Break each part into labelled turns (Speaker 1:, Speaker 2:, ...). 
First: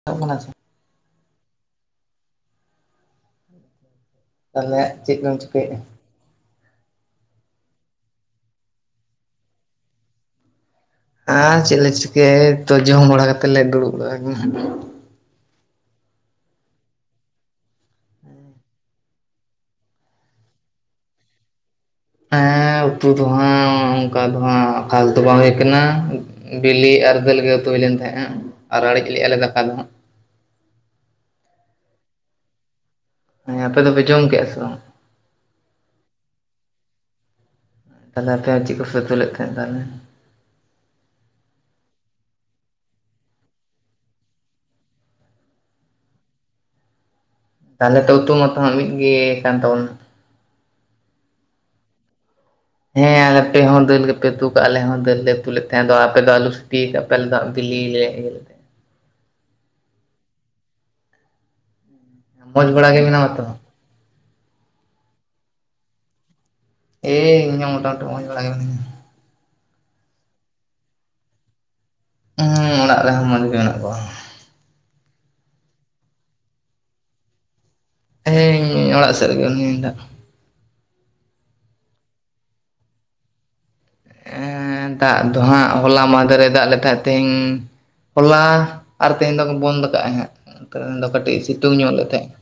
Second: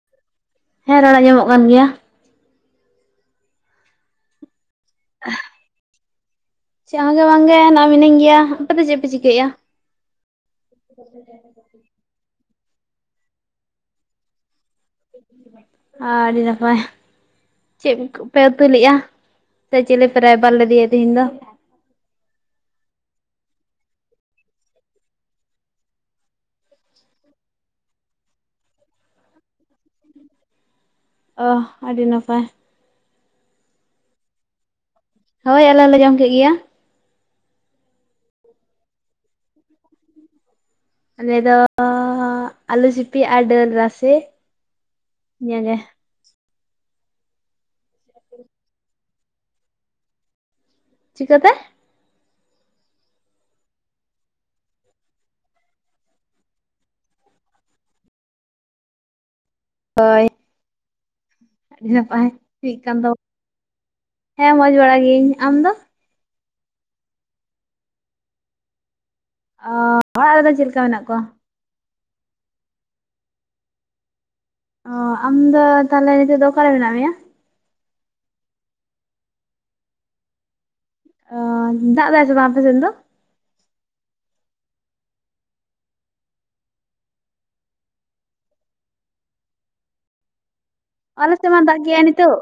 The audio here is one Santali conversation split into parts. Speaker 1: [inaudible]
Speaker 2: ᱦᱮᱸ ᱨᱚᱲ ᱟᱡᱚᱢᱚᱜ ᱠᱟᱱ ᱜᱮᱭᱟ᱾
Speaker 1: ᱛᱟᱦᱚᱞᱮ ᱪᱮᱫ ᱠᱚᱢ ᱪᱤᱠᱟ. ᱭᱮᱜ-ᱟ?
Speaker 2: ᱪᱮᱫ ᱦᱚᱸ ᱜᱮ ᱵᱟᱝ ᱜᱮ ᱱᱚᱜ-ᱚᱭ ᱢᱤᱱᱟᱹᱧ ᱜᱮᱭᱟ, ᱟᱯᱮ ᱫᱚ ᱪᱮᱫ ᱯᱮ ᱪᱤᱠᱟᱹᱭᱮᱜ-ᱟ? [inaudible]
Speaker 1: ᱟᱨ ᱪᱮᱫ ᱞᱮ ᱪᱤᱠᱟᱹᱭᱟ ᱮᱭ ᱛᱚ ᱡᱚᱢ ᱵᱟᱲᱟ ᱠᱟᱛᱮᱫ ᱞᱮ ᱫᱩᱲᱩᱵ ᱵᱟᱲᱟᱣ ᱠᱟᱱᱟ᱾
Speaker 2: ᱟᱻ ᱰᱤ ᱱᱟᱯᱟᱭ ᱪᱮᱫ ᱠᱩ ᱯᱮ ᱩᱛᱩ ᱞᱮᱜᱟ ᱥᱮ ᱪᱮᱞᱮ ᱯᱮ ᱨᱟᱭᱵᱟᱨ ᱞᱮᱫᱮᱭᱟ ᱛᱮᱦᱤᱧ ᱫᱚ
Speaker 1: ᱦᱮᱸ ᱩᱛᱩ ᱫᱚᱦᱟᱜ ᱚᱝᱠᱟ ᱫᱚᱦᱟᱜ ᱠᱷᱟᱸᱥ ᱫᱚ ᱵᱟᱝ ᱦᱩᱭ ᱠᱟᱱᱟ᱾ ᱵᱤᱞᱤ ᱟᱨ ᱫᱟᱹᱞ ᱜᱮ ᱩᱛᱩ ᱦᱩᱭ ᱞᱮᱱ ᱛᱟᱦᱮᱸᱜ-ᱟ, ᱟᱨ ᱟᱲᱤᱡ ᱞᱮᱜ-ᱟ ᱞᱮ ᱫᱟᱠᱟ ᱫᱚᱦᱟᱜ᱾
Speaker 2: ᱚᱦ ᱟᱹᱰᱤ ᱱᱟᱯᱟᱭ᱾
Speaker 1: ᱦᱮᱸ ᱟᱯᱮ ᱫᱚᱯᱮ ᱡᱚᱢ ᱠᱮᱜ-ᱟ ᱥᱮ ᱵᱟᱝ?
Speaker 2: ᱦᱳᱭ ᱟᱞᱮ ᱦᱚᱞᱮ ᱡᱚᱢ ᱠᱮᱜ ᱜᱮᱭᱟ᱾
Speaker 1: ᱛᱟᱦᱞᱮ ᱟᱯᱮ ᱟᱨ ᱪᱮᱫ ᱠᱚ ᱯᱮ ᱩᱛᱩ ᱞᱮᱫ ᱛᱟᱦᱞᱮ?
Speaker 2: ᱟᱞᱮ ᱫᱚ ᱟᱹᱞᱩ ᱥᱤᱯᱤ ᱟᱨ ᱰᱟᱹᱞ ᱨᱟᱥᱮ ᱤᱧᱟᱹᱜᱮ᱾
Speaker 1: ᱛᱟᱦᱚᱞᱮ ᱛᱟᱹᱣ ᱛᱚ ᱢᱛᱚᱱ ᱢᱤᱫ ᱜᱮ ᱠᱟᱱ ᱛᱟᱵᱚᱱᱟ
Speaker 2: ᱪᱤᱠᱟᱹᱛᱮ
Speaker 1: ᱦᱮᱸ ᱟᱯᱮ ᱦᱚᱸ ᱫᱟᱹᱞ ᱜᱮᱯᱮ ᱩᱛᱩ ᱠᱟᱜ-ᱟ ᱟᱞᱮ ᱦᱚᱸ ᱫᱟᱹᱞ ᱞᱮ ᱩᱛᱩ ᱞᱮᱫ ᱛᱟᱦᱮᱸ ᱫᱚ ᱟᱯᱮ ᱫᱚ ᱟᱞᱩ ᱥᱤᱯᱤ ᱭᱟᱠᱟᱫᱼᱼ [unintelligible]
Speaker 2: ᱚᱭ ᱟᱰᱤ ᱱᱟᱯᱟᱭ
Speaker 1: ᱢᱚᱡᱽ ᱵᱟᱲᱟ ᱜᱮ ᱢᱮᱱᱟᱢᱟ ᱛᱚ?
Speaker 2: ᱦᱮᱸ ᱢᱚᱸᱡᱽ ᱵᱟᱲᱟ ᱜᱤᱭᱤᱧ᱾ᱟᱢ ᱫᱚ?
Speaker 1: ᱮᱸᱻ ᱤᱧ ᱦᱚ ᱢᱚᱴᱟᱢᱩᱴᱤ ᱢᱚᱡᱽ ᱵᱟᱲᱟ ᱜᱮ ᱢᱤᱱᱤᱧᱟ᱾
Speaker 2: ᱚ ᱚᱲᱟᱜ ᱨᱮᱫᱚ ᱪᱮᱫ ᱞᱮᱠᱟ ᱢᱮᱱᱟᱜ ᱠᱚᱣᱟ?
Speaker 1: ᱦᱩᱸ ᱚᱲᱟᱜ ᱨᱮᱦᱚᱸ ᱢᱚᱸᱡᱽ ᱜᱮ ᱢᱮᱱᱟᱜ ᱠᱚᱣᱟ᱾
Speaker 2: ᱚ ᱟᱢ ᱫᱚ ᱛᱟᱦᱞᱮ ᱱᱤᱛᱚᱜ ᱫᱚ ᱚᱠᱟᱨᱮ ᱢᱮᱱᱟᱜ ᱢᱮᱭᱟ?
Speaker 1: ᱦᱮᱸ ᱤᱧ ᱚᱲᱟᱜ ᱥᱮᱫ ᱨᱮᱜᱮ ᱡᱤᱱᱤᱧ ᱫᱟᱜ
Speaker 2: ᱚ ᱫᱟᱜ ᱫᱟᱭ ᱥᱮ ᱵᱟᱝ ᱟᱯᱮ ᱥᱮᱫ ᱫᱚ?
Speaker 1: ᱮᱸᱻ ᱫᱟᱜ ᱫᱚᱦᱟᱸᱜ ᱦᱚᱞᱟ ᱢᱟᱦᱫᱮᱨ ᱮ ᱫᱟᱜ ᱞᱮᱠᱷᱟᱜ ᱛᱮᱦᱤᱧ ᱦᱚᱞᱟ ᱟᱨ ᱛᱮᱦᱮᱧ ᱫᱚᱠᱚ ᱵᱚᱱᱫ ᱠᱟᱜᱼᱟ ᱦᱟᱜ ᱠᱟᱹ ᱛᱮᱦᱮᱧ ᱫᱚ
Speaker 2: ᱟᱞᱮ
Speaker 1: ᱠᱟᱹᱴᱤᱡ
Speaker 2: ᱥᱮᱫ ᱢᱟ
Speaker 1: ᱥᱤᱛᱩᱝ
Speaker 2: ᱫᱟᱜ
Speaker 1: ᱧᱚᱜ
Speaker 2: ᱜᱮᱭᱟᱭ
Speaker 1: ᱞᱮᱫ ᱛᱟᱦᱮᱸᱜ
Speaker 2: ᱱᱤᱛᱚᱜ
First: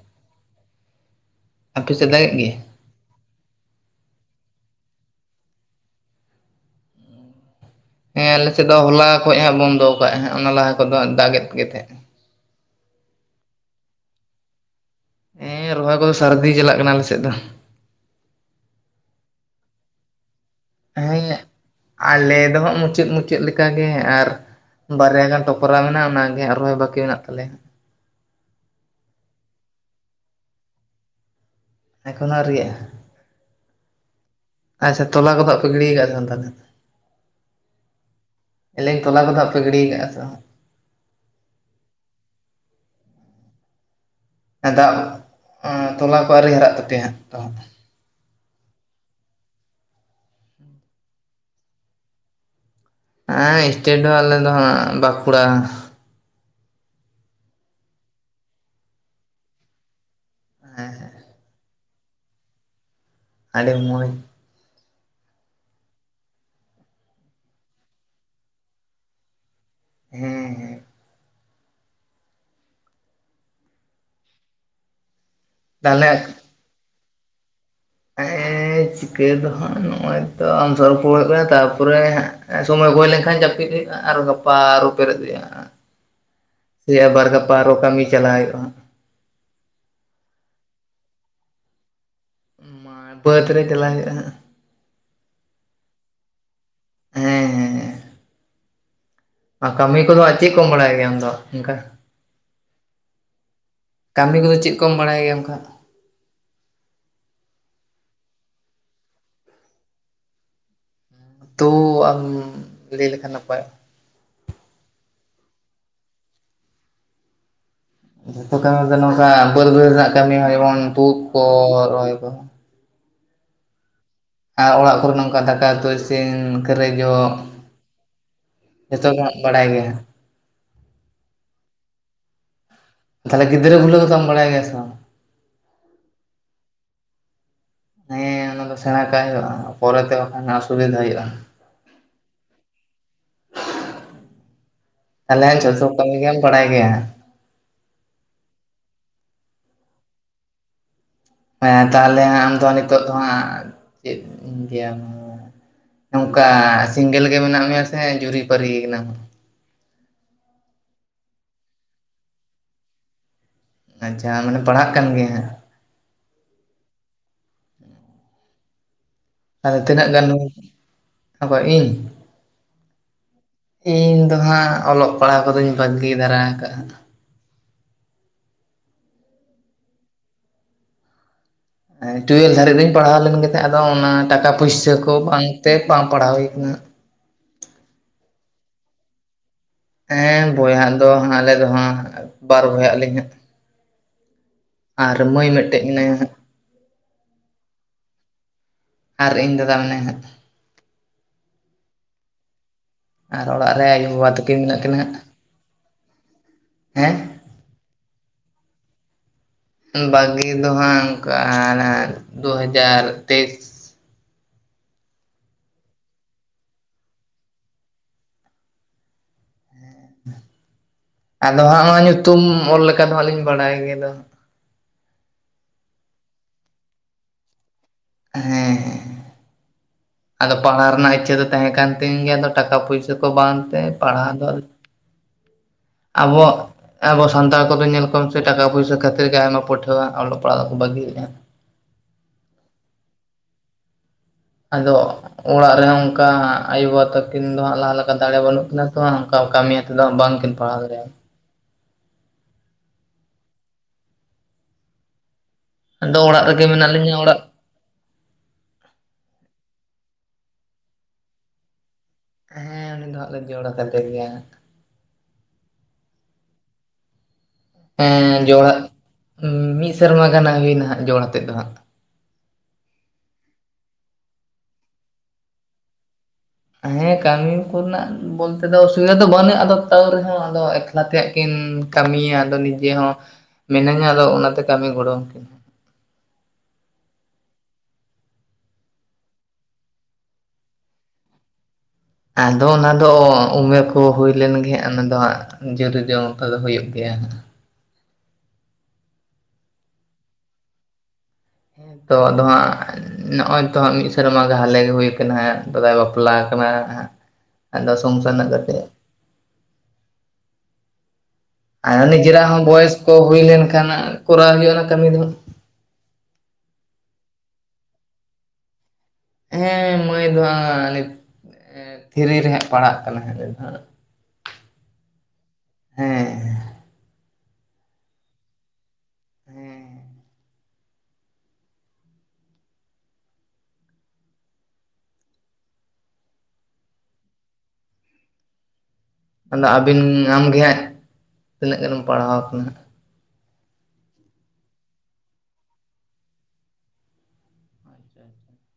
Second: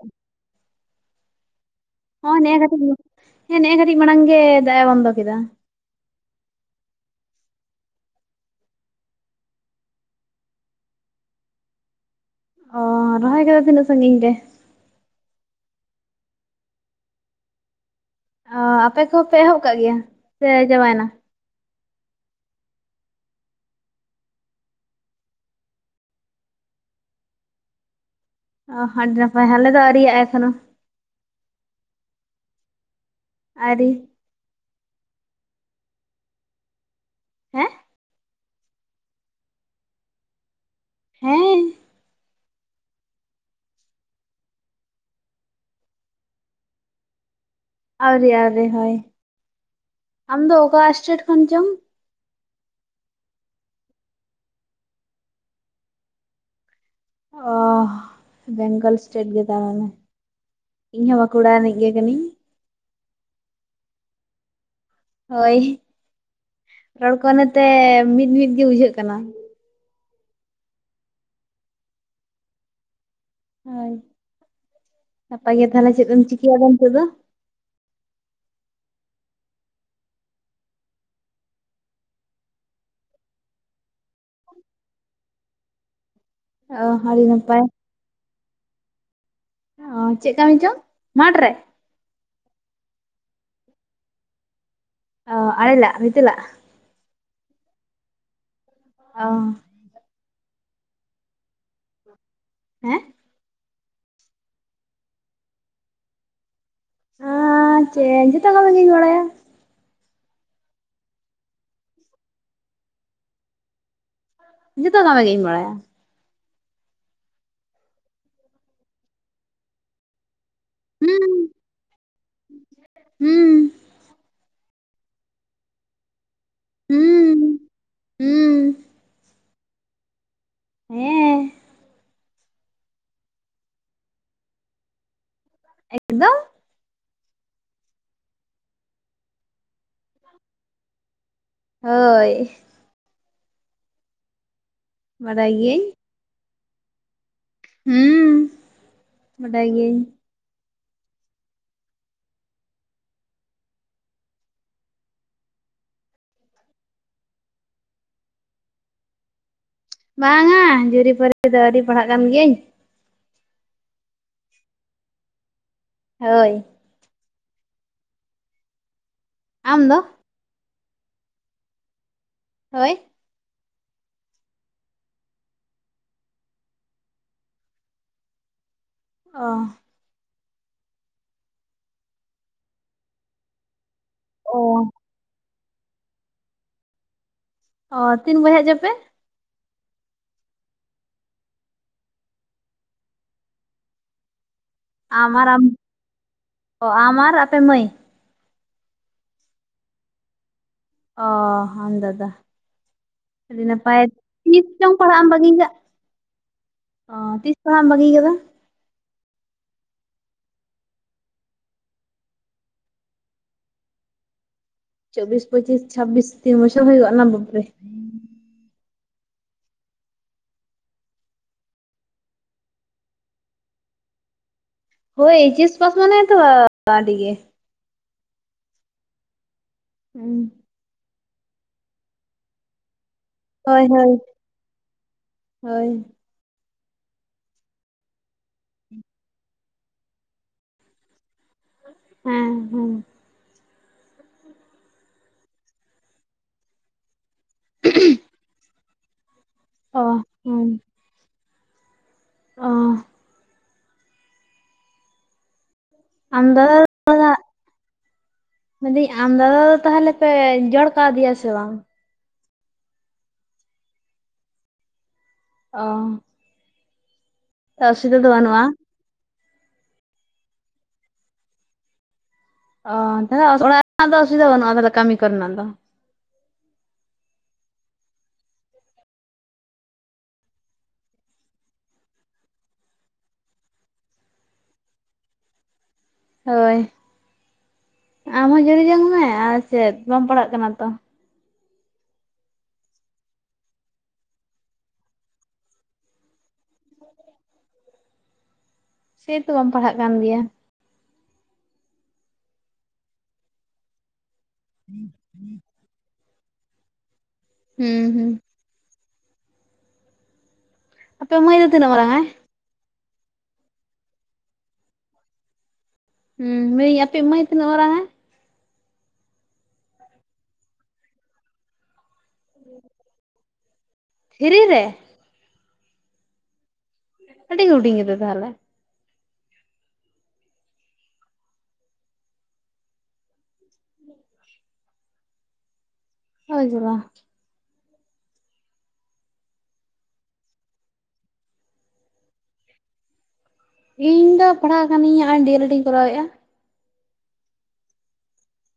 Speaker 2: ᱦᱚᱸ ᱱᱮᱜ ᱮ ᱠᱟᱴᱤᱡ, ᱦᱮᱸ ᱱᱮᱜ ᱮ ᱠᱟᱹᱴᱤᱡ ᱢᱟᱲᱟᱝ ᱜᱮ ᱫᱟᱜ ᱮ ᱵᱚᱱᱫᱚ ᱠᱮᱫᱟ᱾
Speaker 1: ᱦᱮᱸ ᱟᱞᱮᱥᱮᱫ ᱫᱚ ᱦᱚᱞᱟ ᱠᱷᱚᱡ ᱦᱟᱸᱜ ᱵᱚᱱᱫᱚ ᱠᱟᱜ-ᱟᱭ, ᱚᱱᱟ ᱞᱟᱦᱟ ᱠᱚ ᱫᱚ ᱫᱟᱜᱮᱫ ᱜᱮ ᱛᱟᱦᱮᱸᱫ ᱮ᱾
Speaker 2: ᱚ ᱨᱚᱦᱚᱭ ᱠᱚᱫᱚ ᱛᱤᱱᱟᱹᱜ ᱥᱟᱺᱜᱤᱧ ᱜᱮ?
Speaker 1: ᱮᱸ ᱨᱚᱦᱚᱭ ᱠᱚᱫᱚ ᱥᱟᱹᱨᱫᱤ ᱪᱟᱞᱟᱜ ᱠᱟᱱᱟ ᱟᱞᱮ ᱥᱮᱫ ᱫᱚ᱾
Speaker 2: ᱚᱻ ᱟᱯᱮ ᱠᱚᱦᱚᱸ ᱯᱮ ᱮᱦᱚᱵ ᱠᱟᱜ ᱜᱮᱭᱟ? [unintelligible]
Speaker 1: ᱦᱮᱸ ᱟᱞᱮ ᱫᱚᱦᱟᱸᱜ ᱢᱩᱪᱟᱹᱫ ᱢᱩᱪᱟᱹᱫ ᱞᱮᱠᱟᱜᱮ ᱟᱨ ᱵᱟᱨᱭᱟ ᱜᱟᱱ ᱴᱚᱯᱨᱟ ᱢᱮᱱᱟᱜᱼᱟ ᱚᱱᱟᱜᱮ ᱟᱨ ᱨᱚᱦᱚᱭ ᱵᱟᱹᱠᱤ ᱢᱮᱱᱟᱜ ᱛᱟᱞᱮᱭᱟ
Speaker 2: ᱚ [unintelligible] ᱦᱟᱞᱮ ᱫᱚ ᱟᱣᱨᱤᱭᱟᱜ-ᱟ ᱮᱠᱷᱚᱱᱚ
Speaker 1: ᱮᱠᱷᱚᱱᱚ ᱟᱣᱨᱤᱭᱟᱜ - ᱟ
Speaker 2: ᱟᱭᱨᱤ
Speaker 1: ᱟᱪᱪᱷᱟ ᱛᱚᱞᱟ ᱠᱚᱫᱚ ᱟᱜ ᱯᱮ ᱜᱤᱰᱤ ᱟᱠᱟᱫ-ᱟ ᱥᱮ ᱵᱟᱝ ᱛᱟᱦᱚᱞᱮ?
Speaker 2: ᱦᱮᱸ
Speaker 1: ᱞᱮᱸᱧ ᱛᱚᱞᱟ ᱠᱚᱫᱚ ᱦᱟᱜ ᱯᱮ ᱜᱤᱰᱤᱭ ᱠᱟᱜ-ᱟ ᱥᱮ ᱵᱟᱝ?
Speaker 2: ᱦᱮᱸ
Speaker 1: ᱮ ᱫᱟᱜ, ᱛᱚᱞᱟ ᱠᱚ ᱟᱹᱣᱨᱤ ᱦᱟᱨᱟᱜ ᱛᱟᱯᱮᱭᱟ ᱦᱟᱸᱜ ᱛᱚ
Speaker 2: ᱟᱹᱣᱨᱤ ᱟᱹᱣᱨᱤ ᱦᱳᱭ, ᱟᱢ ᱫᱚ ᱚᱠᱟ ᱥᱴᱮᱴ ᱠᱷᱚᱱ ᱪᱚᱝ?
Speaker 1: ᱟ ᱥᱴᱮᱴ ᱫᱚ ᱟᱞᱮ ᱫᱚ ᱦᱟᱜ ᱵᱟᱸᱠᱩᱲᱟ
Speaker 2: ᱚᱸᱻᱦ ᱵᱮᱝᱜᱚᱞ ᱥᱴᱮᱴ ᱜᱮ ᱛᱟ ᱢᱟᱱᱮ᱾ ᱤᱧ ᱦᱚᱸ ᱵᱟᱸᱠᱩᱲᱟ ᱨᱤᱱᱤᱡ ᱜᱮ ᱠᱟᱹᱱᱤᱧ᱾
Speaker 1: ᱟᱹᱰᱤ ᱢᱚᱡᱽ
Speaker 2: ᱦᱳᱭ, ᱨᱚᱲ ᱠᱚ ᱱᱚᱮ-ᱛᱮ ᱢᱤᱫ ᱢᱤᱫ ᱜᱮ ᱵᱩᱡᱷᱟᱹᱜ ᱠᱟᱱᱟ᱾
Speaker 1: ᱦᱩᱸ ᱦᱩᱸ
Speaker 2: ᱦᱳᱭ, ᱱᱟᱯᱟᱭ ᱜᱮ ᱛᱟᱦᱚᱞᱮ ᱪᱮᱫ ᱫᱢ ᱪᱤᱠᱟᱹᱭᱟ ᱟᱫᱚ ᱱᱤᱛᱚᱜ ᱫᱚ?
Speaker 1: ᱮᱜᱮ ᱪᱤᱠᱟᱹ ᱫᱚ ᱦᱟᱸᱜ ᱱᱚᱜ-ᱚᱭ ᱛᱚ ᱟᱢ ᱥᱟᱣ ᱨᱚᱯᱚᱲ ᱦᱩᱭᱩᱜ ᱠᱟᱱᱟ, ᱛᱟᱯᱚᱨᱮ ᱦᱟᱜ ᱥᱚᱢᱚᱭ ᱠᱚ ᱦᱩᱭ ᱞᱮᱱᱠᱷᱟᱱ ᱡᱟᱹᱯᱤᱫ ᱦᱩ ᱟᱨᱚ ᱜᱟᱯᱟ ᱟᱨᱚ ᱯᱮᱨᱮᱫ ᱦᱩᱭᱩᱜᱼᱟ
Speaker 2: ᱚ
Speaker 1: ᱥᱮ [inaudible]
Speaker 2: ᱟᱹᱰᱤ
Speaker 1: ᱟᱵᱟᱨ ᱜᱟᱯᱟ
Speaker 2: ᱱᱟᱯᱟᱭ
Speaker 1: ᱟᱨᱚ ᱠᱟᱹᱢᱤ ᱪᱟᱞᱟᱣ ᱦᱩᱭᱩᱜᱼᱟ ᱦᱟᱸᱜ᱾
Speaker 2: ᱚ ᱪᱮᱫ ᱠᱟᱹᱢᱤ ᱪᱚᱝ, ᱢᱟᱨᱴ ᱨᱮ?
Speaker 1: ᱵᱟᱹᱫᱽ ᱨᱮ ᱪᱟᱞᱟᱣ ᱦᱩᱭᱩᱜ-ᱟ ᱦᱟᱸᱜ᱾
Speaker 2: ᱚ ᱟᱲᱮ ᱞᱟᱜ ᱵᱷᱤᱛᱟᱹ ᱞᱟᱜ᱾
Speaker 1: ᱦᱮᱸ ᱦᱮᱸ ᱦᱮᱸ᱾
Speaker 2: ᱚ᱾
Speaker 1: ᱟᱨ ᱠᱟᱹᱢᱤ ᱠᱚ ᱫᱚ ᱟᱨ ᱪᱮᱫ ᱠᱚᱢ ᱵᱟᱲᱟᱭ ᱜᱮᱭᱟ ᱟᱢ ᱫᱚ ᱚᱱᱠᱟ?
Speaker 2: ᱦᱮᱸ᱾
Speaker 1: ᱠᱟᱹᱢᱤ ᱠᱚ ᱫᱚ ᱪᱮᱫ ᱠᱚᱢ ᱵᱟᱲᱟᱭ ᱜᱮᱭᱟ ᱚᱱᱠᱟ ᱦᱟᱸᱜ᱾
Speaker 2: ᱪᱮᱻ ᱡᱦᱚᱛᱚ ᱠᱟᱹᱢᱤ ᱜᱤᱧ ᱵᱟᱲᱟᱭᱟ᱾
Speaker 1: ᱛᱚ ᱟᱢ ᱞᱟᱹᱭ ᱞᱮᱠᱷᱟᱱ ᱱᱟᱯᱟᱭᱚᱜ-ᱟ᱾
Speaker 2: ᱡᱚᱛᱚ ᱠᱟᱢᱤ ᱜᱤᱧ ᱵᱟᱲᱟᱭᱟ᱾
Speaker 1: ᱡᱷᱚᱛᱚ ᱠᱟᱹᱢᱤ ᱫᱚ ᱱᱚᱝᱠᱟ ᱵᱟᱹᱫᱽ ᱵᱟᱹᱭᱦᱟᱹᱲ ᱨᱮᱱᱟᱜ ᱠᱟᱹᱢᱤ ᱦᱚᱸ ᱡᱮᱢᱚᱱ ᱛᱩᱫ
Speaker 2: ᱦᱩᱸ
Speaker 1: ᱠᱚ, ᱨᱚᱦᱚᱭ ᱠᱚ᱾
Speaker 2: ᱦᱩᱸ᱾
Speaker 1: ᱟᱨ ᱚᱲᱟᱜ ᱠᱚᱨᱮ ᱱᱚᱝᱠᱟ ᱫᱟᱠᱟ ᱩᱛᱩ ᱤᱥᱤᱱ, ᱠᱷᱟᱹᱨᱟᱹᱭ ᱡᱚᱜ
Speaker 2: ᱦᱩᱸ ᱦᱩᱸ
Speaker 1: ᱡᱚᱛᱚ ᱜᱮ ᱵᱟᱲᱟᱭ ᱜᱮᱭᱟ᱾
Speaker 2: ᱦᱮᱸ᱾
Speaker 1: ᱛᱟᱦᱚᱞᱮ ᱜᱤᱫᱽᱨᱟᱹ ᱵᱷᱩᱞᱟᱹᱣ ᱠᱚᱫᱚᱢ ᱵᱟᱲᱟᱭ ᱜᱮᱭᱟ ᱥᱮ ᱵᱟᱝ?
Speaker 2: ᱮᱠᱫᱚᱢ᱾
Speaker 1: ᱦᱮᱸ ᱚᱱᱟ ᱫᱚ ᱥᱮᱬᱟ ᱠᱟᱜ ᱦᱩᱭᱩᱜᱼᱟ ᱯᱚᱨᱮ ᱛᱮ ᱵᱟᱝᱠᱷᱟᱱ ᱚᱥᱩᱵᱤᱫᱷᱟ ᱦᱩᱭᱩᱜᱼᱟ᱾
Speaker 2: ᱦᱚᱭ᱾
Speaker 1: ᱛᱟᱷᱚᱞᱮ
Speaker 2: ᱵᱟᱰᱟᱭ ᱜᱤᱭᱟᱹᱧ
Speaker 1: ᱡᱷᱚᱛᱚ ᱠᱟᱹᱢᱤ ᱜᱮᱢ ᱵᱟᱲᱟᱭ ᱜᱮᱭᱟ?
Speaker 2: ᱦᱩᱸ᱾ ᱵᱟᱰᱟᱭ ᱜᱤᱭᱟᱹᱧ᱾
Speaker 1: ᱦᱮᱸ ᱛᱟᱦᱚᱞᱮ ᱦᱟᱸᱜ ᱟᱢ ᱫᱚ ᱱᱤᱛᱚᱜ ᱫᱚ ᱦᱟᱸᱜ ᱪᱮᱫ ᱤᱧ ᱞᱟᱹᱭ ᱟᱢᱟ᱾ ᱱᱚᱝᱠᱟ ᱥᱤᱝᱜᱮᱞ ᱜᱮ ᱢᱮᱱᱟᱜ ᱢᱮᱭᱟ ᱥᱮ ᱡᱩᱨᱤ ᱯᱟᱹᱨᱤ ᱟᱠᱟᱱᱟᱢ?
Speaker 2: ᱵᱟᱝ-ᱟ ᱡᱩᱨᱤ ᱯᱟᱹᱨᱤ ᱫᱚ ᱟᱹᱣᱨᱤ ᱯᱟᱲᱦᱟᱜ ᱠᱟᱱ ᱜᱤᱭᱟᱹᱧ᱾
Speaker 1: ᱟᱪᱪᱷᱟ, ᱢᱟᱱᱮ ᱯᱟᱲᱦᱟᱜ ᱠᱟᱱ ᱜᱤᱭᱟᱹᱢ
Speaker 2: ᱦᱚᱭ᱾
Speaker 1: ᱟᱫᱚ
Speaker 2: ᱟᱢ ᱫᱚ
Speaker 1: ᱛᱤᱱᱟᱹᱜ ᱜᱟᱱ, [inaudible] ᱚᱠᱚᱭ ᱤᱧ᱾
Speaker 2: ᱦᱚᱭ᱾
Speaker 1: ᱤᱧ ᱫᱚ ᱦᱟᱸᱜ ᱚᱞᱚᱜ ᱯᱟᱲᱦᱟᱣ ᱠᱚᱫᱚᱧ ᱵᱟᱹᱜᱤ ᱫᱷᱟᱨᱟ ᱟᱠᱟᱜᱼᱟ ᱦᱟᱸᱜ᱾
Speaker 2: ᱚ᱾
Speaker 1: ᱮᱸ ᱴᱩᱭᱮᱞ ᱫᱷᱟᱹᱨᱤᱡ ᱫᱚᱧ ᱯᱟᱲᱦᱟᱣ ᱞᱮᱱ ᱜᱮ ᱛᱟᱦᱮᱸᱫ ᱟᱫᱚ ᱚᱱᱟ ᱴᱟᱠᱟ
Speaker 2: ᱚ
Speaker 1: ᱯᱩᱭᱥᱟᱹ ᱠᱚ ᱵᱟᱝ ᱛᱮ ᱵᱟᱝ ᱯᱟᱲᱦᱟᱣ ᱦᱩᱭ ᱠᱟᱱᱟ ᱦᱟᱸᱜ
Speaker 2: ᱚ ᱛᱤᱱ ᱵᱚᱭᱦᱟᱜ ᱪᱚ ᱯᱮ?
Speaker 1: ᱦᱮᱸ ᱵᱚᱭᱦᱟᱜ ᱫᱚ ᱦᱟᱸ ᱟᱞᱮ ᱫᱚ ᱦᱟᱸᱜ ᱵᱟᱨ ᱵᱚᱭᱦᱟᱜ ᱟᱹᱞᱤᱧ ᱦᱟᱸᱜ ᱟᱨ
Speaker 2: ᱟᱢ
Speaker 1: ᱢᱟᱹᱭ
Speaker 2: ᱟᱢ
Speaker 1: ᱢᱤᱫᱴᱮᱡ ᱢᱮᱱᱟᱭᱟ ᱦᱟᱸᱜ
Speaker 2: ᱚ ᱟᱢ ᱟᱨ ᱟᱯᱮ ᱢᱟᱹᱭ
Speaker 1: ᱟᱨ ᱤᱧ ᱫᱟᱫᱟ ᱢᱮᱱᱟᱭᱟ ᱦᱟᱸᱜ
Speaker 2: ᱚ ᱟᱢ ᱫᱟᱫᱟ
Speaker 1: ᱟᱨ
Speaker 2: ᱟᱹᱰᱤ
Speaker 1: ᱚᱲᱟᱜ ᱨᱮ
Speaker 2: ᱱᱟᱯᱟᱭ,
Speaker 1: ᱟᱭᱳᱼᱵᱟᱵᱟ ᱛᱟᱹᱠᱤᱱ
Speaker 2: ᱛᱤᱥ
Speaker 1: ᱢᱮᱱᱟᱜ
Speaker 2: ᱪᱚᱝ
Speaker 1: ᱠᱤᱱᱟ ᱦᱟᱸᱜ
Speaker 2: ᱯᱟᱲᱦᱟᱜ ᱮᱢ ᱵᱟᱹᱜᱤ ᱠᱟᱜ?
Speaker 1: ᱦᱮᱸ
Speaker 2: ᱚ ᱛᱤᱥ ᱯᱟᱲᱦᱟᱢ ᱵᱟᱹᱜᱤ ᱠᱟᱫᱟ?
Speaker 1: ᱵᱟᱹᱜᱤ ᱫᱚ ᱦᱟᱸᱜ ᱚᱝᱠᱟ ᱦᱟᱱᱟ ᱫᱚ ᱦᱟᱡᱟᱨ ᱛᱮᱭᱤᱥ
Speaker 2: ᱪᱚᱵᱵᱤᱥ, ᱯᱚᱪᱤᱥ, ᱪᱷᱟᱵᱵᱤᱥ ᱛᱤᱱ ᱵᱚᱪᱚᱨ ᱦᱩᱭᱩᱜᱼᱟ ᱱᱟ ᱵᱟᱯ ᱨᱮ
Speaker 1: ᱟᱫᱚ ᱦᱟᱸᱜ ᱦᱚᱸᱜ-ᱚᱭ ᱧᱩᱛᱩᱢ ᱚᱞ ᱞᱮᱠᱟ ᱫᱚ ᱦᱟᱸᱜ ᱞᱤᱧ ᱵᱟᱲᱟᱭ ᱜᱮ ᱫᱚ
Speaker 2: ᱦᱳᱭ ᱮᱪᱮᱥ ᱯᱟᱥ ᱢᱟᱱᱮ ᱛᱚ ᱟᱹᱰᱤ ᱜᱮ
Speaker 1: ᱦᱮᱸ, ᱟᱫᱚ ᱯᱟᱲᱦᱟᱣ ᱨᱮᱱᱟᱜ ᱤᱪᱪᱷᱟᱹ ᱫᱚ ᱛᱟᱦᱮᱸ ᱠᱟᱱ ᱛᱤᱧ ᱜᱮᱭᱟ ᱫᱚ ᱴᱟᱠᱟ ᱯᱩᱭᱥᱟᱹ [unintelligible] ᱠᱚ ᱵᱟᱝ ᱛᱮ
Speaker 2: ᱦᱳᱭ ᱦᱳᱭ
Speaker 1: ᱯᱟᱲᱦᱟᱣ ᱫᱚ
Speaker 2: ᱦᱳᱭ
Speaker 1: ᱟᱵᱚᱣᱟᱜ ᱟᱵᱚ ᱥᱟᱱᱛᱟᱲ ᱠᱚ ᱫᱚ ᱧᱮᱞ ᱠᱚᱢ ᱥᱮ ᱴᱟᱠᱟ ᱯᱩᱭᱥᱟᱹ ᱠᱷᱟᱹᱛᱤᱨ ᱜᱮ ᱟᱭᱢᱟ ᱯᱟᱹᱴᱷᱩᱣᱟᱹ ᱦᱟᱸᱜ ᱚᱞᱚᱜ ᱯᱟᱲᱦᱟᱜ ᱫᱚᱠᱚ ᱵᱟᱹᱜᱤᱭ ᱫᱟ
Speaker 2: ᱦᱮᱸ ᱦᱩᱢ᱾
Speaker 1: ᱟᱫᱚ ᱚᱲᱟᱜ ᱨᱮᱦᱚᱸ ᱚᱝᱠᱟ ᱟᱭᱳᱼᱵᱟᱵᱟ ᱛᱟᱹᱠᱤᱱ ᱫᱚ ᱦᱟᱸᱜ ᱞᱟᱦᱟ ᱞᱮᱠᱟ ᱫᱟᱲᱮ ᱵᱟᱹᱱᱩᱜ ᱠᱤᱱᱟ᱾ ᱛᱚ ᱦᱟᱸᱜ ᱚᱱᱠᱟ ᱠᱟᱹᱢᱤᱭᱟ
Speaker 2: ᱚ
Speaker 1: ᱛᱮᱫᱚ ᱵᱟᱝᱠᱤᱱ ᱯᱟᱲᱦᱟᱣ ᱫᱟᱲᱮᱭᱟᱢ
Speaker 2: ᱚᱸ᱾
Speaker 1: ᱟᱫᱚ ᱚᱲᱟᱜ
Speaker 2: ᱟᱢ
Speaker 1: ᱨᱮᱜᱮ
Speaker 2: ᱫᱟᱫᱟ
Speaker 1: ᱢᱮᱱᱟᱜ ᱞᱤᱧᱟᱹ ᱚᱲᱟᱜ
Speaker 2: ᱢᱮᱱᱫᱟᱹᱧ ᱟᱢ ᱫᱟᱫᱟ ᱫᱚ ᱛᱟᱦᱚᱞᱮ ᱯᱮ ᱡᱚᱲ ᱠᱟᱣᱫᱮᱭᱟ ᱥᱮ ᱵᱟᱝ
Speaker 1: ᱦᱮᱸ ᱩᱱᱤ ᱫᱚ ᱦᱟᱸᱜ ᱞᱮ ᱡᱚᱲ ᱠᱟᱫᱮ ᱜᱮᱭᱟ
Speaker 2: ᱚ᱾ ᱚᱥᱩᱵᱤᱫᱟ ᱫᱚ
Speaker 1: ᱮᱸᱻ
Speaker 2: ᱵᱟᱹᱱᱩᱜᱼᱟ
Speaker 1: ᱡᱚᱲᱟᱜ ᱢᱤᱫ ᱥᱮᱨᱢᱟ ᱜᱟᱱ ᱦᱟᱸᱜ ᱦᱩᱭᱱᱟ ᱡᱚᱲ ᱟᱛᱮᱫ ᱫᱚ ᱦᱟᱸᱜ
Speaker 2: ᱚᱻ ᱛᱟᱦᱚᱞᱮ ᱚᱲᱟᱜ ᱨᱮᱱᱟᱜ ᱫᱚ ᱚᱥᱩᱵᱤᱫᱟ ᱵᱟᱹᱱᱩᱜᱼᱟ ᱛᱟᱦᱚᱞᱮ ᱠᱟᱹᱢᱤ ᱠᱚᱨᱮᱱᱟᱜ ᱫᱚ
Speaker 1: ᱦᱮᱸ ᱠᱟᱹᱢᱤ ᱠᱚᱨᱮᱱᱟᱜ ᱵᱚᱞᱛᱮ ᱫᱚ ᱚᱥᱩᱵᱤᱫᱷᱟ ᱫᱚ ᱵᱟᱹᱱᱩᱜᱼᱟ ᱟᱫᱚ ᱛᱟᱹᱣ ᱨᱮᱦᱚᱸ ᱟᱫᱚ ᱮᱠ ᱞᱟ ᱛᱮ ᱠᱤᱱ ᱠᱟᱹᱢᱤᱭᱟ ᱟᱫᱚ ᱱᱤᱡᱮ ᱦᱚᱸ ᱢᱤᱱᱟᱹᱧᱟ ᱟᱫᱚ ᱚᱱᱟᱛᱮ ᱠᱟᱹᱢᱤ ᱜᱚᱸᱲᱚᱣᱟᱠᱤᱱ
Speaker 2: ᱦᱳᱭ, ᱟᱢ ᱦᱚᱸ ᱡᱩᱨᱤ ᱡᱚᱝ ᱢᱮ ᱟᱨ ᱪᱮᱫ ᱵᱟᱢ ᱯᱟᱲᱦᱟᱜ ᱠᱟᱱᱟ ᱛᱚ
Speaker 1: ᱟᱫᱚ ᱚᱱᱟ ᱫᱚ ᱩᱢᱮᱨ ᱠᱚ ᱦᱩᱭ ᱞᱮᱱ ᱜᱮ ᱚᱱᱟ ᱫᱚ ᱦᱟᱸᱜ ᱡᱩᱨᱤ ᱡᱚᱝ ᱢᱟᱛᱚ ᱦᱩᱭᱩᱜ ᱜᱮᱭᱟ
Speaker 2: ᱥᱮᱛᱚ ᱵᱟᱢ ᱯᱟᱲᱦᱟᱜ ᱠᱟᱱ ᱜᱮᱭᱟ
Speaker 1: ᱦᱮᱸ ᱛᱚ ᱟᱫᱚ ᱦᱟᱸᱜ ᱱᱚᱜᱼᱚᱭ ᱛᱚ ᱦᱟᱸᱜ ᱢᱤᱫ ᱥᱮᱨᱢᱟ ᱜᱮ ᱦᱟᱞᱮ ᱜᱮ ᱦᱩᱭ ᱠᱟᱱᱟ ᱦᱟᱸᱜ ᱫᱟᱫᱟᱭ ᱵᱟᱯ ᱵᱟᱯᱞᱟ ᱟᱠᱟᱱᱟ ᱦᱟᱸᱜ ᱟᱫᱚ
Speaker 2: ᱦᱩᱸ ᱦᱩᱸ
Speaker 1: ᱥᱚᱝᱥᱟᱨ ᱨᱮᱱᱟᱜ ᱠᱟᱛᱮᱜ
Speaker 2: ᱟᱯᱮ ᱢᱟᱹᱭ ᱛᱤᱱᱟᱹᱜ
Speaker 1: ᱟᱨ
Speaker 2: ᱢᱟᱨᱟᱝ ᱟᱭ
Speaker 1: ᱱᱤᱡᱮᱨᱟᱜ ᱦᱚᱸ ᱵᱚᱭᱮᱥ ᱠᱚ ᱦᱩᱭ ᱞᱮᱱᱠᱷᱟᱱ ᱠᱚᱨᱟᱣ ᱦᱩᱭᱩᱜᱼᱟ ᱚᱱᱟ ᱠᱟᱹᱢᱤ ᱫᱚ ᱦᱟᱸᱜ
Speaker 2: ᱦᱮᱸ ᱢᱟᱹᱭ ᱟᱯᱮᱭᱤᱡ ᱢᱟᱹᱭ ᱛᱤᱱᱟᱹᱜ ᱢᱟᱨᱟᱝ ᱦᱮᱱᱟᱭ
Speaker 1: ᱦᱮᱸ ᱢᱟᱹᱭ ᱫᱚ ᱦᱟᱸᱜ ᱟᱞᱮᱥ ᱮᱸᱻ ᱛᱷᱤᱨᱤ ᱨᱮ ᱦᱟᱸᱜ ᱯᱟᱲᱦᱟᱜ ᱠᱟᱱᱟ᱾ ᱦᱟᱞᱮ ᱫᱚ ᱦᱟᱸᱜ
Speaker 2: ᱛᱷᱤᱨᱤ ᱨᱮ
Speaker 1: ᱦᱮᱸ᱾
Speaker 2: ᱟᱹᱰᱤ ᱦᱩᱰᱤᱧ ᱜᱮᱫᱚ ᱛᱟᱦᱚᱞᱮ
Speaker 1: ᱦᱮᱸ
Speaker 2: [inaudible] ᱱᱚᱜᱼᱚᱭ ᱡᱷᱚᱞᱟ
Speaker 1: ᱟᱫᱚ ᱟᱹᱵᱤᱱ ᱟᱢᱜᱮ ᱦᱟᱸᱜ ᱛᱤᱱᱟᱹᱜ ᱜᱟᱱᱮᱢ ᱯᱟᱲᱦᱟᱣ ᱟᱠᱟᱱᱟ ᱦᱟᱸᱜ
Speaker 2: ᱤᱧ ᱫᱚ ᱯᱟᱲᱦᱟᱣ ᱠᱟᱹᱱᱟᱹᱧ ᱱᱚᱦᱚᱭ ᱰᱤ ᱮᱞ ᱮᱴ ᱤᱧ ᱠᱚᱨᱟᱣᱮᱫᱼᱟ᱾
Speaker 1: [inaudible]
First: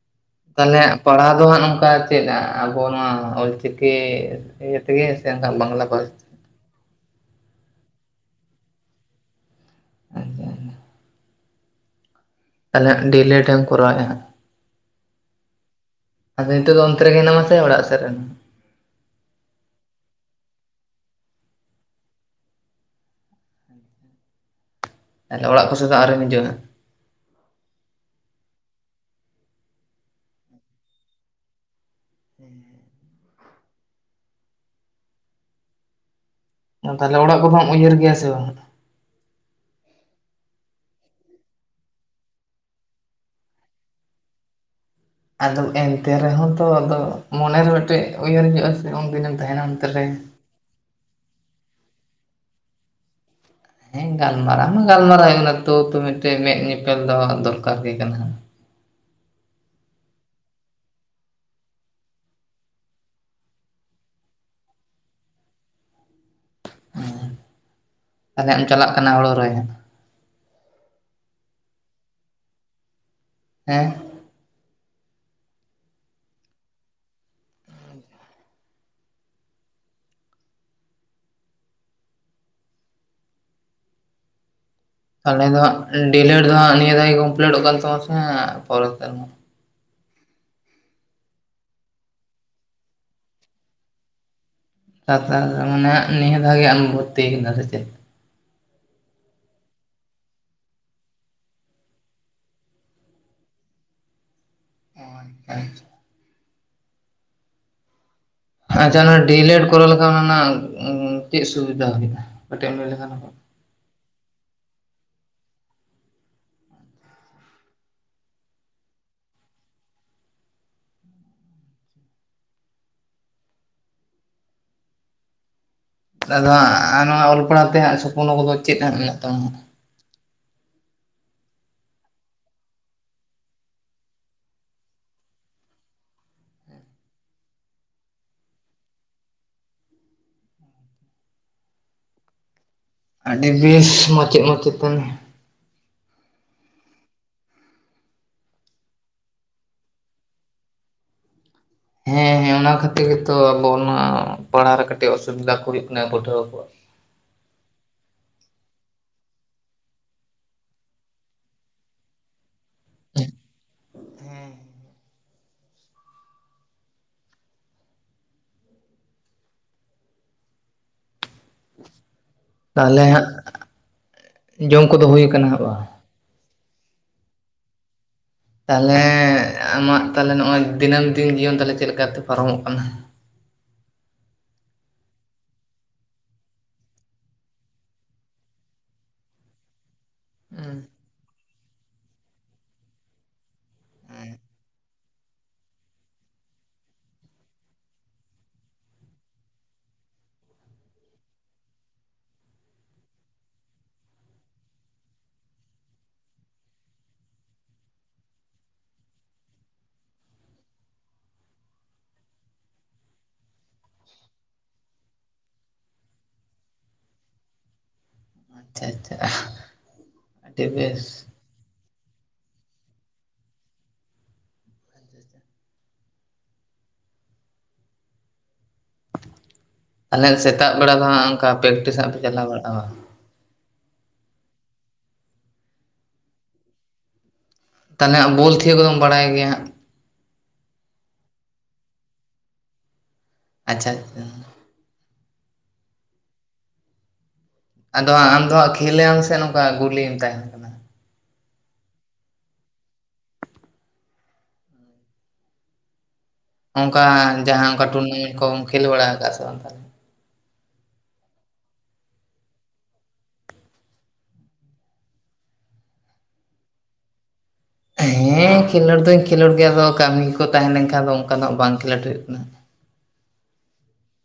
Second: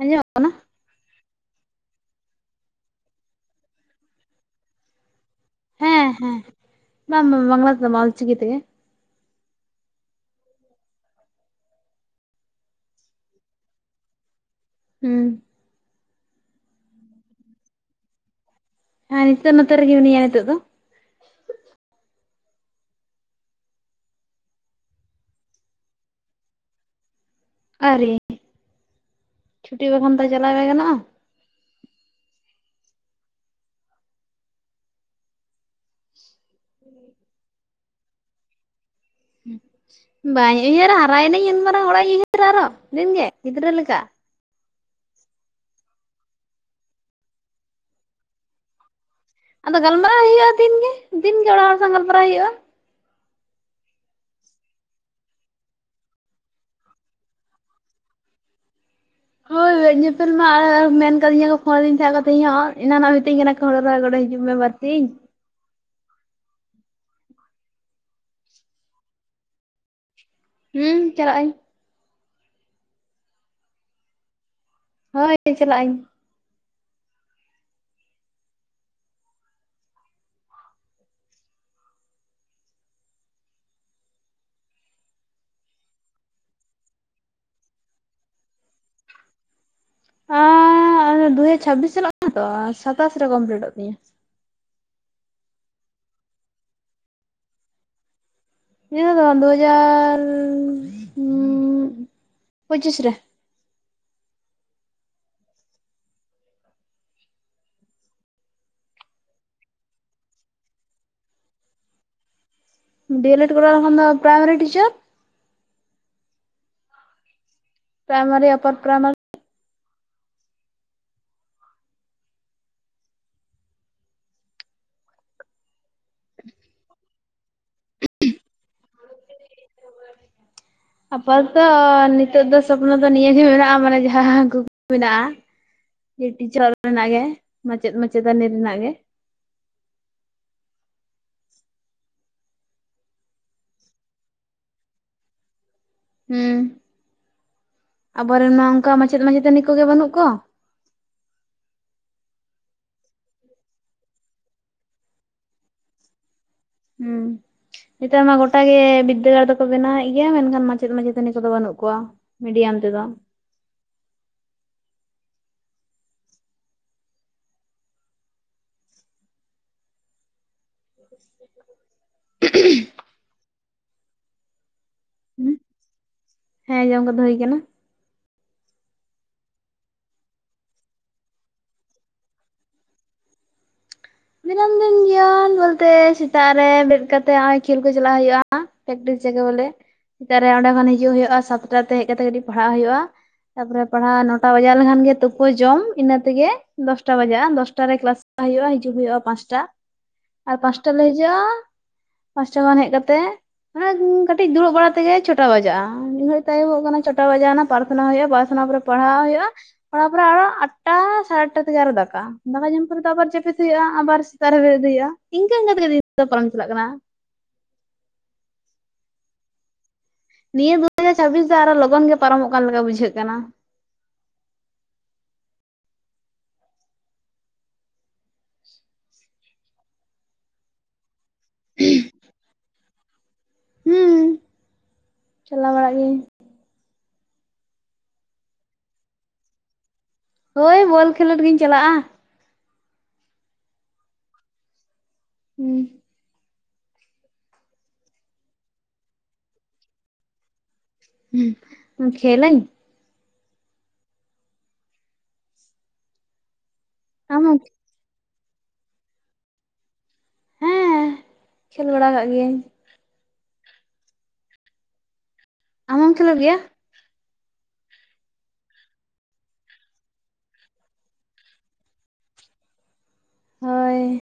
Speaker 2: ᱟᱸᱡᱚᱢᱚᱜ ᱠᱟᱱᱟ᱾
Speaker 1: ᱛᱟᱦᱚᱞᱮ ᱯᱟᱲᱦᱟᱣ ᱫᱚ ᱦᱟᱸᱜ ᱱᱚᱝᱠᱟ ᱪᱮᱫᱟᱜ ᱟᱵᱚ ᱱᱚᱣᱟ ᱚᱞᱪᱤᱠᱤ ᱤᱭᱟᱹ ᱛᱮᱜᱮ ᱥᱮ ᱦᱟᱱᱟ ᱵᱟᱝᱞᱟ ᱵᱷᱟᱥ
Speaker 2: ᱦᱮᱸ ᱦᱮᱸ ᱵᱟᱝ ᱵᱟᱝ ᱵᱟᱝ ᱞᱟ ᱛᱮ ᱫᱚ ᱵᱟᱝ ᱚᱞ ᱪᱤᱠᱤ ᱛᱮ ᱜᱮ
Speaker 1: ᱟᱨ ᱫᱚ ᱟᱨ ᱫᱚ [unintelligible] ᱛᱟᱦᱚᱴᱞᱮ ᱰᱤ ᱮᱞ ᱮᱴ ᱮᱢ ᱠᱚᱨᱟᱣᱮᱫᱼᱟ ᱦᱟᱸᱜ
Speaker 2: ᱦᱩᱸ
Speaker 1: ᱟᱫᱚ ᱱᱤᱛ ᱫᱚ ᱚᱱᱛ ᱨᱮ ᱜᱮ ᱢᱮᱱᱟ ᱢᱟᱥᱮ ᱳᱲᱟᱜ ᱥᱮᱫ ᱨᱮ ᱢᱮᱱᱟ ᱢᱟ᱾
Speaker 2: ᱦᱮᱸ ᱦᱟᱱᱛᱮ ᱱᱟᱛᱮ ᱨᱮ ᱜᱮ ᱢᱮᱱᱟᱧᱟ ᱱᱤᱛᱚᱜ ᱫᱚ
Speaker 1: [unintelligible] ᱛᱟᱦᱞᱮ ᱚᱲᱟᱜ ᱠᱚ ᱥᱮᱫ ᱫᱚ ᱟᱨᱤᱢ ᱦᱤᱡᱩᱜᱼᱟ ᱦᱟᱸᱜ
Speaker 2: ᱟᱭᱨᱤ ᱪᱷᱩᱴᱤ ᱵᱟᱝ ᱠᱷᱟᱱ ᱫᱚ ᱪᱟᱞᱟᱣ ᱵᱟᱝ ᱜᱟᱱᱚᱜᱼᱟ᱾
Speaker 1: ᱦᱩᱸ ᱦᱩᱸ ᱦᱩᱸ ᱛᱟᱦᱞᱮ ᱚᱲᱟᱜ ᱠᱚᱫᱚᱢ ᱩᱭᱦᱟᱹᱨ ᱜᱮᱭᱟ ᱥᱮ ᱵᱟᱝ?
Speaker 2: ᱵᱟᱧ ᱩᱭᱦᱟᱹᱨᱟ ᱦᱟᱨᱟᱭ ᱱᱟᱹᱧ ᱤᱱ ᱢᱟᱨᱟᱝ ᱚᱲᱟᱜ ᱤᱧ ᱩᱭᱦᱟᱹᱨᱟ ᱟᱨᱦᱚ ᱫᱤᱱ ᱜᱮ ᱜᱤᱫᱽᱨᱟᱹ ᱞᱮᱠᱟ᱾
Speaker 1: ᱟᱫᱚ ᱮᱱᱛᱮ ᱨᱮ ᱦᱚᱸ ᱛᱚ ᱟᱫᱚ ᱢᱚᱱᱮ ᱨᱮ ᱢᱤᱫ ᱴᱮᱡ ᱩᱭᱦᱟᱹᱨ ᱦᱩᱭᱩᱜᱼᱟ᱾ ᱥᱮ ᱩᱱ ᱫᱤᱱᱮᱢ
Speaker 2: ᱟᱫᱚ ᱜᱟᱞ ᱢᱟᱨᱟᱣ ᱦᱩᱭᱩᱜᱼᱟ ᱫᱤᱱ ᱜᱮ ᱫᱤᱱ ᱜᱮ ᱚᱲᱟᱜ ᱦᱚᱲ ᱥᱟᱶ ᱜᱟᱞ ᱢᱟᱨᱟᱣ ᱦᱩᱭᱩᱜᱼᱟ᱾
Speaker 1: ᱦᱮᱸ ᱜᱟᱞ ᱢᱟᱨᱟᱣ ᱢᱟ ᱜᱟᱞ ᱢᱟᱨᱟᱣ ᱦᱩᱭᱩᱜ ᱚᱱᱟ ᱛᱚ ᱛᱚ ᱢᱤᱫ ᱴᱮᱡ ᱢᱮᱫᱽ ᱧᱮ ᱯᱮᱞ ᱫᱚ ᱫᱚᱨᱠᱟᱨ ᱜᱮ ᱠᱟᱱᱟ᱾
Speaker 2: ᱦᱳᱭ ᱧᱮ ᱯᱮᱞ ᱢᱟ ᱟᱨ ᱢᱮᱱ ᱟᱠᱟ ᱫᱤᱧᱟ ᱠᱚ ᱯᱷᱳᱱ ᱫᱤᱧ ᱛᱟᱦᱮᱸᱧ ᱮᱱᱟᱱ ᱨᱮ ᱢᱤᱛᱟᱹᱧ ᱠᱟᱱᱟ ᱦᱳ ᱲᱳ ᱨᱚᱦᱚᱭ ᱜᱚᱲᱚ ᱦᱤᱡᱩᱜ ᱢᱮ ᱵᱟᱨ ᱫᱤᱱ
Speaker 1: ᱦᱮᱸ ᱛᱟᱞᱦᱮ ᱮᱢ ᱪᱟᱞᱟᱜ ᱠᱟᱱᱟ ᱦᱩᱲᱩ ᱨᱚᱦᱚᱭ?
Speaker 2: ᱦᱩᱸ ᱪᱟᱞᱟᱜ ᱟᱹᱧ
Speaker 1: ᱦᱮᱸ
Speaker 2: ᱦᱳᱭ ᱪᱟᱞᱟᱜ ᱟᱹᱧ
Speaker 1: ᱛᱟᱦᱞᱮ ᱫᱚ ᱦᱜ ᱰᱤ ᱮᱞ ᱮᱰ ᱫᱚ ᱦᱟᱸᱜ ᱱᱤᱭᱟᱹ ᱫᱷᱟ ᱜᱮ ᱠᱚᱢ ᱯᱤᱞᱤᱴ ᱚᱜ ᱠᱟᱱ ᱛᱟᱢᱟ ᱥᱮ ᱦᱟᱸᱜ ᱯᱚᱨᱮᱨ ᱥᱮᱨᱢᱟ?
Speaker 2: ᱫᱩ ᱦᱟᱡᱟᱨ ᱪᱷᱟᱵ ᱵᱤᱥ ᱪᱟᱞᱟᱜ ᱠᱟᱱᱟ ᱛᱚ ᱥᱟᱛᱟᱥ ᱨᱮ ᱠᱚᱢ ᱯᱤᱞᱤᱴᱚᱜ ᱛᱤᱧᱟᱹ᱾
Speaker 1: ᱥᱟᱛᱟᱥ ᱢᱟᱱᱮ ᱦᱟᱸᱜ ᱱᱤᱭᱟᱹᱫᱷᱟᱣ ᱜᱮ ᱟᱢᱮᱢ ᱵᱷᱚᱛᱛᱤ ᱠᱟᱱᱟ ᱥᱮ ᱪᱮᱫ?
Speaker 2: ᱱᱤᱭᱟᱹ ᱫᱚ ᱵᱟᱝ ᱫᱩᱦᱟᱡᱟᱨ ᱯᱚᱪᱤᱥ ᱨᱮ
Speaker 1: ᱚ ᱟᱪᱪᱷᱟ ᱟᱪᱪᱷᱟ ᱟᱪᱪᱷᱟ ᱚᱱᱟ ᱰᱤ ᱮᱞ ᱮᱰ ᱠᱚᱨᱟᱣ ᱞᱮ ᱠᱷᱟᱱ ᱚᱱᱟ ᱨᱮᱱᱟᱜ ᱪᱮᱫ ᱥᱩᱵᱤᱫᱟ ᱦᱩᱭᱩᱜᱼᱟ ᱠᱟᱹᱴᱤᱡ ᱮᱢ ᱞᱟᱹᱭ ᱞᱮ ᱠᱷᱟᱱ
Speaker 2: ᱥᱩᱵᱤ ᱫᱟ ᱠᱷᱚᱱ ᱫᱚ ᱯᱮᱨᱟᱭ ᱢᱟᱨᱤ ᱴᱤᱪᱟᱨ ᱯᱮᱨᱟᱭ ᱢᱟᱨᱤ ᱚᱯᱟᱨ ᱯᱮᱨᱟᱭ ᱢᱟᱨᱤ
Speaker 1: ᱟᱫᱚ ᱦᱟᱸᱜ ᱱᱚᱣᱟ ᱚᱞ ᱯᱟᱲ ᱦᱟᱣ ᱛᱮ ᱦᱟᱸᱜ ᱥᱚᱯᱱᱚ ᱠᱚ ᱫᱚ ᱪᱮᱫ ᱦᱟᱸᱜ ᱢᱮᱱᱟᱜ ᱛᱟᱢᱟ᱾
Speaker 2: ᱟᱯᱟ ᱛᱚ ᱛᱚ ᱱᱤᱛᱚᱜ ᱫᱚ ᱥᱚᱯᱱᱚ ᱫᱚ ᱱᱤᱭᱟᱹᱜ ᱜᱮ ᱢᱮᱱᱟᱜᱼᱟ ᱢᱟᱱᱮ ᱡᱟᱦᱟᱸ ᱠᱩᱠᱢᱩ ᱢᱮᱱᱟᱜᱼᱟ᱾ ᱴᱤᱪᱚᱨ ᱨᱮᱱᱟᱜ ᱜᱮ ᱢᱟᱪᱮᱫ ᱢᱟᱪᱮ ᱛᱟᱹᱱᱤ ᱨᱮᱱᱟᱜ ᱜᱮ
Speaker 1: ᱟᱹᱰᱤ ᱵᱮᱥ ᱢᱟᱪᱮᱫ ᱢᱟᱪᱮ ᱛᱟᱱᱤ
Speaker 2: ᱦᱩᱸ, ᱟᱵᱚ ᱨᱮᱱ ᱢᱟ ᱚᱱᱠᱟ ᱢᱟᱪᱮᱫ ᱢᱟᱪᱮ ᱛᱟᱱᱤ ᱠᱚ ᱜᱮ ᱵᱟᱹᱱᱩᱜ ᱠᱚᱣᱟ
Speaker 1: ᱦᱮᱸ ᱦᱮᱸ ᱚᱱᱟ ᱠᱷᱟᱹᱛᱤᱨ ᱜᱮ ᱛᱚ ᱟᱵᱚ ᱚᱱᱟ ᱯᱟᱲ ᱦᱟᱣ ᱨᱮ ᱠᱟᱹᱴᱤᱡ ᱚᱥᱩ ᱵᱤᱫᱟ ᱠᱚ ᱦᱩᱭᱩᱜ ᱠᱟᱱᱟ ᱯᱟᱹᱴᱷᱩᱣᱟᱹ ᱠᱚᱣᱟᱜ᱾
Speaker 2: ᱦᱩᱸ ᱦᱮᱛᱟᱨ ᱢᱟ ᱜᱚᱴᱟ ᱜᱮ ᱵᱤᱫᱽᱫᱟᱹᱜᱟᱲ ᱫᱚ ᱠᱚ ᱵᱮᱱᱟᱣᱮᱫ ᱜᱮᱭᱟ ᱢᱮᱱ ᱠᱷᱟᱱ ᱢᱟᱪᱮᱫ ᱢᱟᱪᱮ ᱛᱟᱹᱱᱤ ᱠᱚ ᱫᱚ ᱵᱟᱹᱱᱩᱜ ᱠᱚᱣᱟ᱾ ᱢᱤᱰᱤᱭᱟᱢ ᱛᱮᱫᱚ [inaudible]
Speaker 1: ᱛᱟᱦᱞᱮ ᱦᱟᱸᱜ ᱡᱚᱢ ᱠᱚ ᱫᱚ ᱦᱩᱭ ᱠᱟᱱᱟ ᱦᱟᱸᱜ ᱵᱟᱝ?
Speaker 2: ᱦᱮᱸ ᱡᱚᱢ ᱠᱚ ᱫᱚ ᱦᱩᱭ ᱠᱟᱱᱟ᱾
Speaker 1: ᱛᱟᱦᱞᱮ ᱟᱢᱟᱜ ᱛᱟᱦᱞᱮ ᱱᱚᱜᱼᱚᱭ ᱫᱤᱱᱟᱹᱢ ᱫᱤᱱ ᱡᱤᱭᱚᱱ ᱛᱟᱦᱞᱮ ᱪᱮᱫ ᱞᱮᱠᱟ ᱛᱮ ᱯᱟᱨᱚ ᱢᱚᱜ ᱠᱟᱱᱟ᱾
Speaker 2: ᱫᱤᱱᱟᱹᱢ ᱫᱤᱱ ᱡᱤᱭᱚᱱ ᱵᱚᱞ ᱛᱮ ᱥᱮᱛᱟᱜ ᱨᱮ ᱵᱮᱨᱮᱫ ᱠᱟᱛᱮᱫ ᱱᱚᱜᱼᱚᱭ ᱠᱷᱮᱞ ᱠᱚ ᱪᱟᱞᱟᱜ ᱦᱩᱭᱩᱜᱼᱟ᱾ ᱯᱮᱠ ᱴᱤᱥ ᱡᱟᱜᱟ ᱚᱰᱮ ᱥᱮᱛᱟᱜ ᱨᱮ ᱚᱸᱰᱮ
Speaker 1: ᱦᱩᱸ
Speaker 2: ᱠᱷᱚᱱ ᱦᱤᱡᱩᱜ ᱦᱩᱭᱩᱜᱼᱟ ᱥᱟᱛᱴᱟ ᱛᱮ ᱦᱮᱡ ᱠᱟᱛᱮᱜ ᱠᱟᱹᱴᱤᱡ ᱯᱟᱲᱦᱟᱜ ᱦᱩᱭᱩᱜᱼᱟ᱾ ᱛᱟᱯᱚᱨ ᱯᱟᱲ ᱦᱟᱜ ᱱᱚᱴᱟ ᱵᱟᱡᱟᱣ ᱞᱮᱱ ᱠᱷᱟᱱ ᱜᱮ ᱛᱩ ᱯᱩ ᱡᱚᱢ ᱤᱱᱟᱹ ᱛᱮ ᱜᱮ ᱫᱚᱥᱴᱟ ᱵᱟᱡᱟᱜᱼᱟ ᱫᱚᱥᱴᱟ ᱨᱮ ᱠᱮᱞᱟᱥ ᱪᱟᱞᱟᱜ ᱦᱩᱭᱩᱜᱼᱟ ᱦᱤᱡᱩᱜ ᱦᱩᱭᱩᱜᱼᱟ ᱯᱟᱸᱪᱴᱟ ᱟᱨ ᱯᱟᱸᱪᱴᱟ ᱨᱮ ᱞᱮ ᱦᱤᱡᱩᱜᱼᱟ ᱯᱟᱸᱪᱴᱟ ᱠᱷᱚᱱ ᱦᱮᱡ ᱠᱟᱛᱮᱜ ᱢᱟᱱᱮ ᱠᱟᱹᱴᱤᱡ ᱫᱩᱲᱩᱵ ᱵᱟᱲᱟ ᱛᱮ ᱜᱮ ᱪᱷᱚᱴᱟ ᱵᱟᱡᱟᱜᱼᱟ ᱢᱤᱫ ᱜᱷᱟᱹᱲᱤᱡ ᱛᱮ ᱟᱭᱩ ᱵᱚᱜ ᱠᱟᱱᱟ ᱪᱷᱚᱴᱟ ᱵᱟᱡᱟᱣ ᱱᱟ ᱯᱟᱨ ᱛᱷᱱᱟ ᱦᱩᱭᱩᱜᱼᱟ ᱯᱟᱨᱛᱷᱱᱟ ᱯᱚᱨᱮ ᱯᱟᱲᱦᱟᱣ ᱦᱩᱭᱩᱜᱼᱟ ᱛᱟᱯᱚ ᱨᱮ ᱟᱨᱚ ᱟᱴᱟ ᱥᱟᱲᱮ ᱟᱴᱟ ᱛᱮ ᱜᱮ ᱟᱨᱚ ᱫᱟᱠᱟ ᱫᱟᱠᱟ ᱡᱚᱢ ᱯᱚᱨ ᱛᱟᱯᱚ ᱨᱮ ᱦᱩᱭᱩᱜᱼᱟ ᱟᱵᱟᱨ ᱥᱮᱛᱟᱜ ᱨᱮ ᱵᱮᱨᱮᱫ ᱦᱩᱭᱩᱜᱼᱟ ᱤᱱᱠᱟᱹ ᱤᱱᱠᱟᱹ ᱛᱮ ᱜᱮ ᱫᱤᱱ ᱫᱚ ᱯᱟᱨᱚᱢ ᱪᱟᱞᱟᱜ ᱠᱟᱱᱟ᱾
Speaker 1: ᱟᱪᱪᱷᱟ ᱟᱪᱪᱷᱟ᱾ ᱟᱹᱰᱤ
Speaker 2: ᱱᱤᱭᱟᱹ ᱫᱩ ᱡᱟᱨ
Speaker 1: ᱵᱮᱥ
Speaker 2: ᱪᱷᱟᱵᱤᱥ ᱫᱚ ᱟᱨᱚ ᱞᱚᱜᱚᱱ ᱜᱮ ᱯᱟᱨᱚᱢᱚᱜ ᱠᱟᱱ ᱞᱮᱠᱟ ᱵᱩᱡᱷᱟᱹᱜ ᱠᱟᱱᱟ᱾
Speaker 1: ᱟᱞᱮ ᱥᱮᱛᱟᱜ ᱵᱮᱲᱟ ᱫᱚ ᱦᱟᱸᱜ ᱚᱝᱠᱟ ᱯᱮᱠᱴᱤᱥ ᱦᱟᱸᱜ ᱯᱮ ᱪᱟᱞᱟᱣ ᱵᱟᱲᱟᱜᱼᱟ ᱵᱟᱝ?
Speaker 2: ᱦᱩᱸ, ᱪᱟᱞᱟᱣ ᱵᱟᱲᱟᱜ ᱜᱤᱭᱟᱹᱧ᱾
Speaker 1: ᱛᱟᱦᱚᱞᱮ ᱦᱟᱸᱜ ᱵᱚᱞ ᱛᱷᱤᱭᱟᱹ ᱠᱚᱫᱚᱢ ᱵᱟᱲᱟᱭ ᱜᱮᱭᱟ ᱦᱟᱸᱜ?
Speaker 2: ᱦᱳᱭ ᱵᱚᱞ ᱠᱷᱮᱞᱳᱰ ᱜᱤᱧ ᱪᱟᱞᱟᱜᱼᱟ᱾
Speaker 1: ᱟᱪᱪᱷᱟ ᱟᱪᱪᱷᱟ᱾
Speaker 2: ᱦᱩᱸ᱾
Speaker 1: ᱟᱫᱚ ᱦᱟᱸᱜ ᱟᱢᱫᱚ ᱦᱟᱸᱜ ᱠᱷᱮᱞ ᱞᱟᱢ ᱥᱮ ᱱᱚᱝᱠᱟ ᱜᱩᱞᱤᱢ ᱛᱟᱦᱮᱸᱱ ᱠᱟᱱᱟ?
Speaker 2: ᱦᱩᱸ, ᱠᱷᱮᱞᱟᱹᱧ᱾
Speaker 1: ᱚᱝᱠᱟ
Speaker 2: ᱟᱢ ᱦᱚᱸ
Speaker 1: ᱡᱟᱦᱟᱸ ᱚᱝᱠᱟ ᱴᱩᱨᱱᱟᱢᱮᱱᱴ ᱠᱚᱢ ᱠᱷᱮᱞ ᱵᱟᱲᱟ ᱠᱟᱜ-ᱟ ᱥᱮ ᱵᱟᱝ ᱛᱟᱞᱦᱮ?
Speaker 2: ᱦᱮᱸ ᱠᱷᱮᱞ ᱵᱟᱲᱟ ᱠᱟᱜ ᱜᱤᱭᱟᱹᱧ᱾ ᱟᱢ ᱦᱚᱸᱢ ᱠᱷᱮᱞᱳᱜ ᱜᱮᱭᱟ?
Speaker 1: ᱦᱮᱸ ᱠᱷᱮᱞᱳᱰ ᱫᱩᱧ ᱠᱷᱮᱞᱳᱰ ᱜᱮᱭᱟ ᱟᱫᱚ ᱠᱟᱹᱢᱤ ᱠᱚ ᱛᱟᱦᱮᱸ ᱞᱮᱱᱠᱷᱟᱱ ᱫᱚ ᱚᱱᱠᱟᱱᱟᱜ ᱵᱟᱝ ᱠᱷᱮᱞᱳᱰ ᱦᱩᱭᱩᱜ ᱠᱟᱱᱟ᱾
Speaker 2: ᱦᱳᱭ᱾